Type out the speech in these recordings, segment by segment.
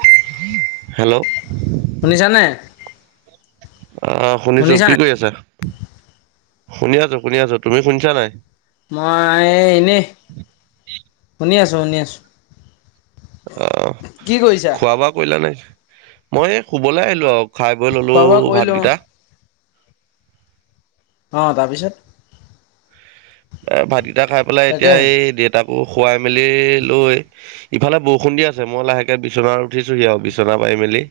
[unintelligible] Hello শুনিছা নে অ শুনিছো কি কৰি আছা শুনি আছো শুনি আছো তুমি শুনিছা নাই মই এই এনেই শুনি আছোঁ শুনি আছো অ খোৱা বোৱা কৰিলা নাই মই এই শুবলৈ আহিলো আও খাই বৈ ললো খোৱা বোৱা কৰিলোঁ ভাতকেইটা অ তাৰপিছত এ ভাতকেইটা খাই পেলাই এতিয়া তাকেহে এই দেউতাক খুৱাই মেলি লৈ ইফালে বৰষুণ দি আছে মই লাহেকে বিচনাত উঠিছোহি আৰু বিছনা পাই ফেমেলি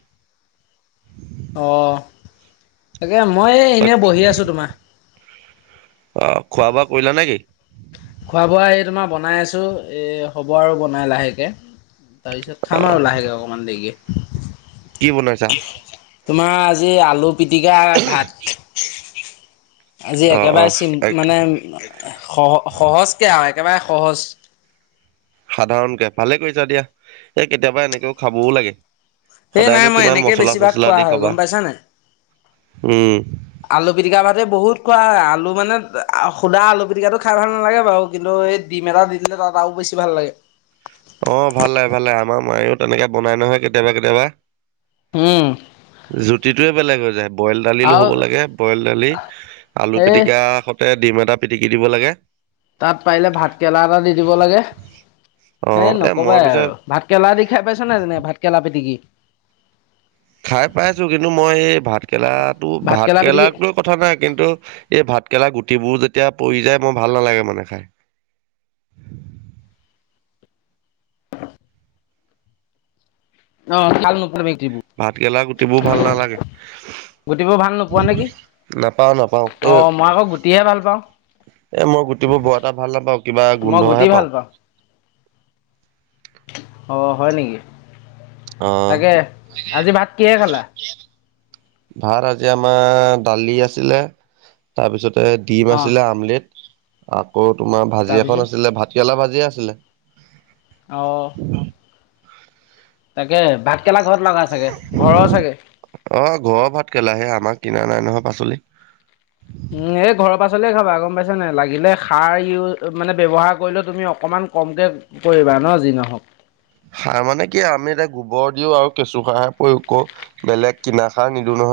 অ', তাকে মই তাক এনেই বহি আছো তোমাৰ। অ খোৱা বোৱা কৰিলা নেকি খোৱা বোৱা এই তোমাৰ বনাই আছোঁ এই হ'ব আৰু বনাই লাহেকে তাৰপিছত খাম আহ আৰু লাহেকে অকমান দেৰিকে। কি বনাইছা? তোমাৰ আজি আলু পিটিকা ভাত আজি অ অ একেবাৰে চিন এক মানে সহ সহজকে আৰু একেবাৰে সহজ। সাধাৰণকে ভালে কৰিছা দিয়া এই কেতিয়াবা এনেকেও খাবও লাগে সেই নাই সদায়নো মই কিমান এনেকে মচলা বেছিভাগ চচলা খোৱা দি হয় খাবা গম পাইছা নে নাই। উম। আলু পিটিকা ভাতে বহুত খোৱা হয় আলু মানে সোধা আলু পিটিকাটো খাই ভাল নালাগে বাৰু কিন্তু এই ডিম এটা দি দিলে তাত আৰু বেছি ভাল লাগে অ ভাল লাগে ভাল লাগে আমাৰ মায়েও তেনেকে বনাই নহয় কেতিয়াবা কেতিয়াবা। উম জুতিটোৱে বেলেগ হৈ যায় বইল দালি লো আৰু হ'ব লাগে বইল দালি আলু এই পিটিকা সতে ডিম এটা পিটিকি দিব লাগে। তাত পাৰিলে ভাত কেৰেলা এটা দি দিব লাগে। অ হে এ মই নকবাই পিছে আৰু ভাত কেৰেলা দি খাই পাইছো নে, তেনে ভাত কেলা পিটিকি? খাই পাইছো কিন্তু মই এই ভাতকৰেলাটো, ভাতকেৰেলা পিটিকি ভাতকেৰেলাক লৈ কথা নাই কিন্তু এই ভাতকেৰেলা গোট ৰুটিবোৰ যেতিয়া পৰি যায় মই ভাল নালাগে মানে খাই। অ, চাল ন ভাত কেলা গুটিবোৰ ভাল নালাগে। গুটিবোৰ ভাল নোপোৱা নেকি? নাপাও নাপাও অ এ মই আকৌ গুটিহে ভাল পাওঁ। এ মই গুটিবোৰ বৰ এটা ভাল নাপাওঁ, কিবা মই গুটি গোন্ধহে পাওঁ। ভাল অ, হয় নেকি, অ তাকে আজি ভাত কিহে খালা? ভাত আজি আমাৰ দালি আছিলে, তাৰপিছত ডিম অ আছিলে আমলেট, আকৌ তোমাৰ ভাজি তাৰপিছত এখন আছিলে, ভাত কেৰেলা ভাজি আছিলে। অ। তাকে বাত খেলা ঘৰত লগা চাগে ঘৰৰ চাগে অ, ঘৰৰ ভাত কেলাহে আমাক কিনা নাই নহয় পাচলি। উম এই ঘৰৰ পাচলিয়ে খাবা গম পাইছা নে, লাগিলে সাৰ ইউ মানে ব্যৱহাৰ কৰিলে তুমি অকমান কমকে কৰিবা ন যি নহওক। সাৰ মানে কি আমি এতিয়া গোবৰ দিও আৰু কেঁচুসাৰে প্ৰয়োগ কৰো, বেলেগ কিনা সাৰ নিদ [inaudible]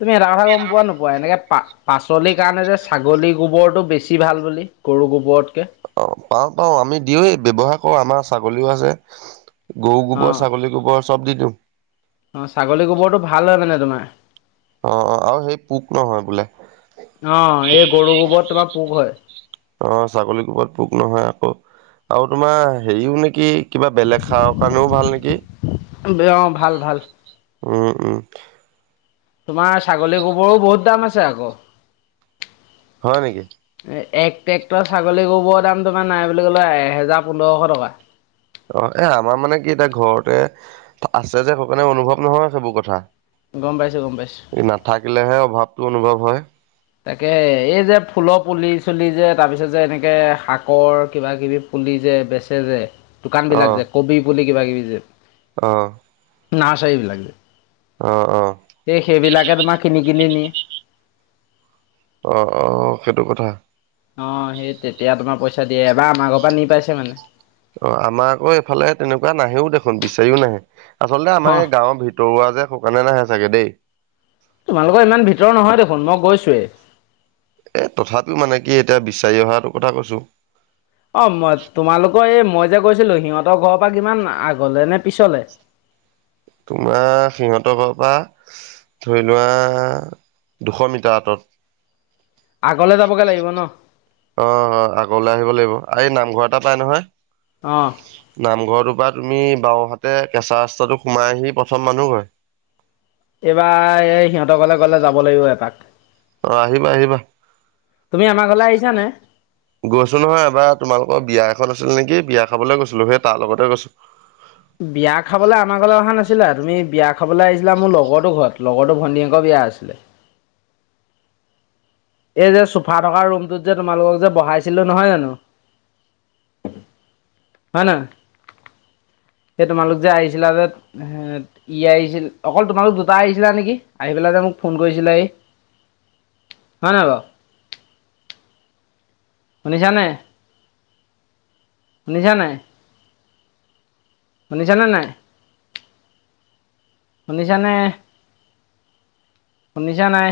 তুমি এটা কথা গম পোৱা নোপোৱা এনেকে পা পাচলিৰ কাৰণে যে ছাগলী গোবৰটো বেছি ভাল বুলি, গৰু গোবৰতকে। অ পাও-পাও আমি দিওয়ে ব্যৱহাৰ কৰো, আমাৰ ছাগলীও আছে। গৰু গোবৰ অ', ছাগলী গোবৰ চব দি দিওঁ। অ ছাগলী গোবৰটো ভাল হয় মানে তোমাৰ। অ, অ, আৰু সেই পোক নহয় বোলে। অ', এই গৰু গোবৰত তোমাৰ পোক হয়। অ ছাগলী কোবাত পোক নহয় আকৌ আৰু তোমাৰ হেৰিও নেকি কিবা বেলেগ সাৰৰ কাৰণেও ভাল নেকি? অ ভাল-ভাল। [inaudible] তোমাৰ ছাগলী গোবৰো বহুত দাম আছে আকৌ। হয় নেকি? এক ট্ৰেক্টৰ ছাগলী গোবৰ দাম তোমাৰ নাই বুলি ক'লে এহেজাৰ পোন্ধৰশ টকা। অ, এ আমাৰ মানে কি এতিয়া ঘৰতে আছে যে সকাৰণে অনুভৱ নহয় সেইবোৰ কথা। গম পাইছোঁ গম পাইছোঁ। এই নাথাকিলেহে অভাৱটো অনুভৱ হয়। তাকে, এই যে ফুলৰ পুলি-চুলি যে তাৰ পিছত যে এনেকে শাকৰ কিবা-কিবি পুলি যে বেচে যে, দোকান বিলাক যে, কবি পুলি কিবা-কিবি যে। আহ। নাচ আহিব অ, অ। স সেইবিলাকে তোমাৰ কিনি কিনি নি অ, অ' সেইটো কথা। অ, সেই তেতিয়া তোমাৰ পইচা দিয়ে এবাৰ আমাৰ ঘৰ পৰা নি পাইছে মানে। অ, আমাৰ আকৌ এইফালে তেনেকুৱা নাহেও দেখোন বিচাৰিও নাহে। আচলতে আমাৰ অঁ এই গাঁৱৰ ভিতৰুৱা যে শুকানে নাহে চাগে দেই। তোমালোকৰ ইমান ভিতৰ নহয় দেখোন মই গৈছোৱে। এ তথাপিও মানে কি এতিয়া বিচাৰি অহাটো কথা কৈছো। অ, মই তোমালোকৰ এই মই যে কৈছিলো সিহঁতৰ ঘৰৰ পৰা কিমান আগলে নে পিছলে? তোমাৰ সিহঁতৰ ঘৰৰ পৰা ধৰি লোৱা দুশ মিটাৰ আঁতত। আগলে যাবগে লাগিব ন? অ অ আগলৈ আহিব লাগিব এই নামঘৰ এটা পাই অঁ নহয় নামঘৰটোৰ পৰা তুমি বাওঁহাতে কেঁচা ৰাস্তাটো সোমাই আহি প্ৰথম মানুহ ঘৰ এইবাৰ এই সিহঁতৰ কলে গলে যাব লাগিব এপাক অ আহিবা আহিবা তুমি আমাৰ ঘৰলে আহিছানে গৈছো নহয় এবাৰ তোমালোকৰ বিয়া খন আছিল নেকি বিয়া খাবলৈ গৈছিলোঁ সেই তাৰ লগতে গৈছোঁ বিয়া খাবলৈ আমাৰ ঘৰলৈ অহা নাছিলা তুমি বিয়া খাবলৈ আহিছিলা মোৰ লগৰো ঘৰত লগৰটোো ভন্টিকৰ বিয়া [unintelligible] আছিলে এই যে চোফা থকা ৰুমটোত যে, তোমালোকক যে বহাইছিলো, নহয় জানো? স হ ন সেই তোমালোক যে আহিছিলা যে, অ' ই আহিছিল, অকল তোমালোক দুটা আহিছিলা নেকি, আহি পেলা দা মোক ফোন কৰিছিলা এই [inaudible] হয় নাই ব শুনিছা নে ু নিছা নাই শুনিছানে নাই শুনিছা নে শুনিছা নাই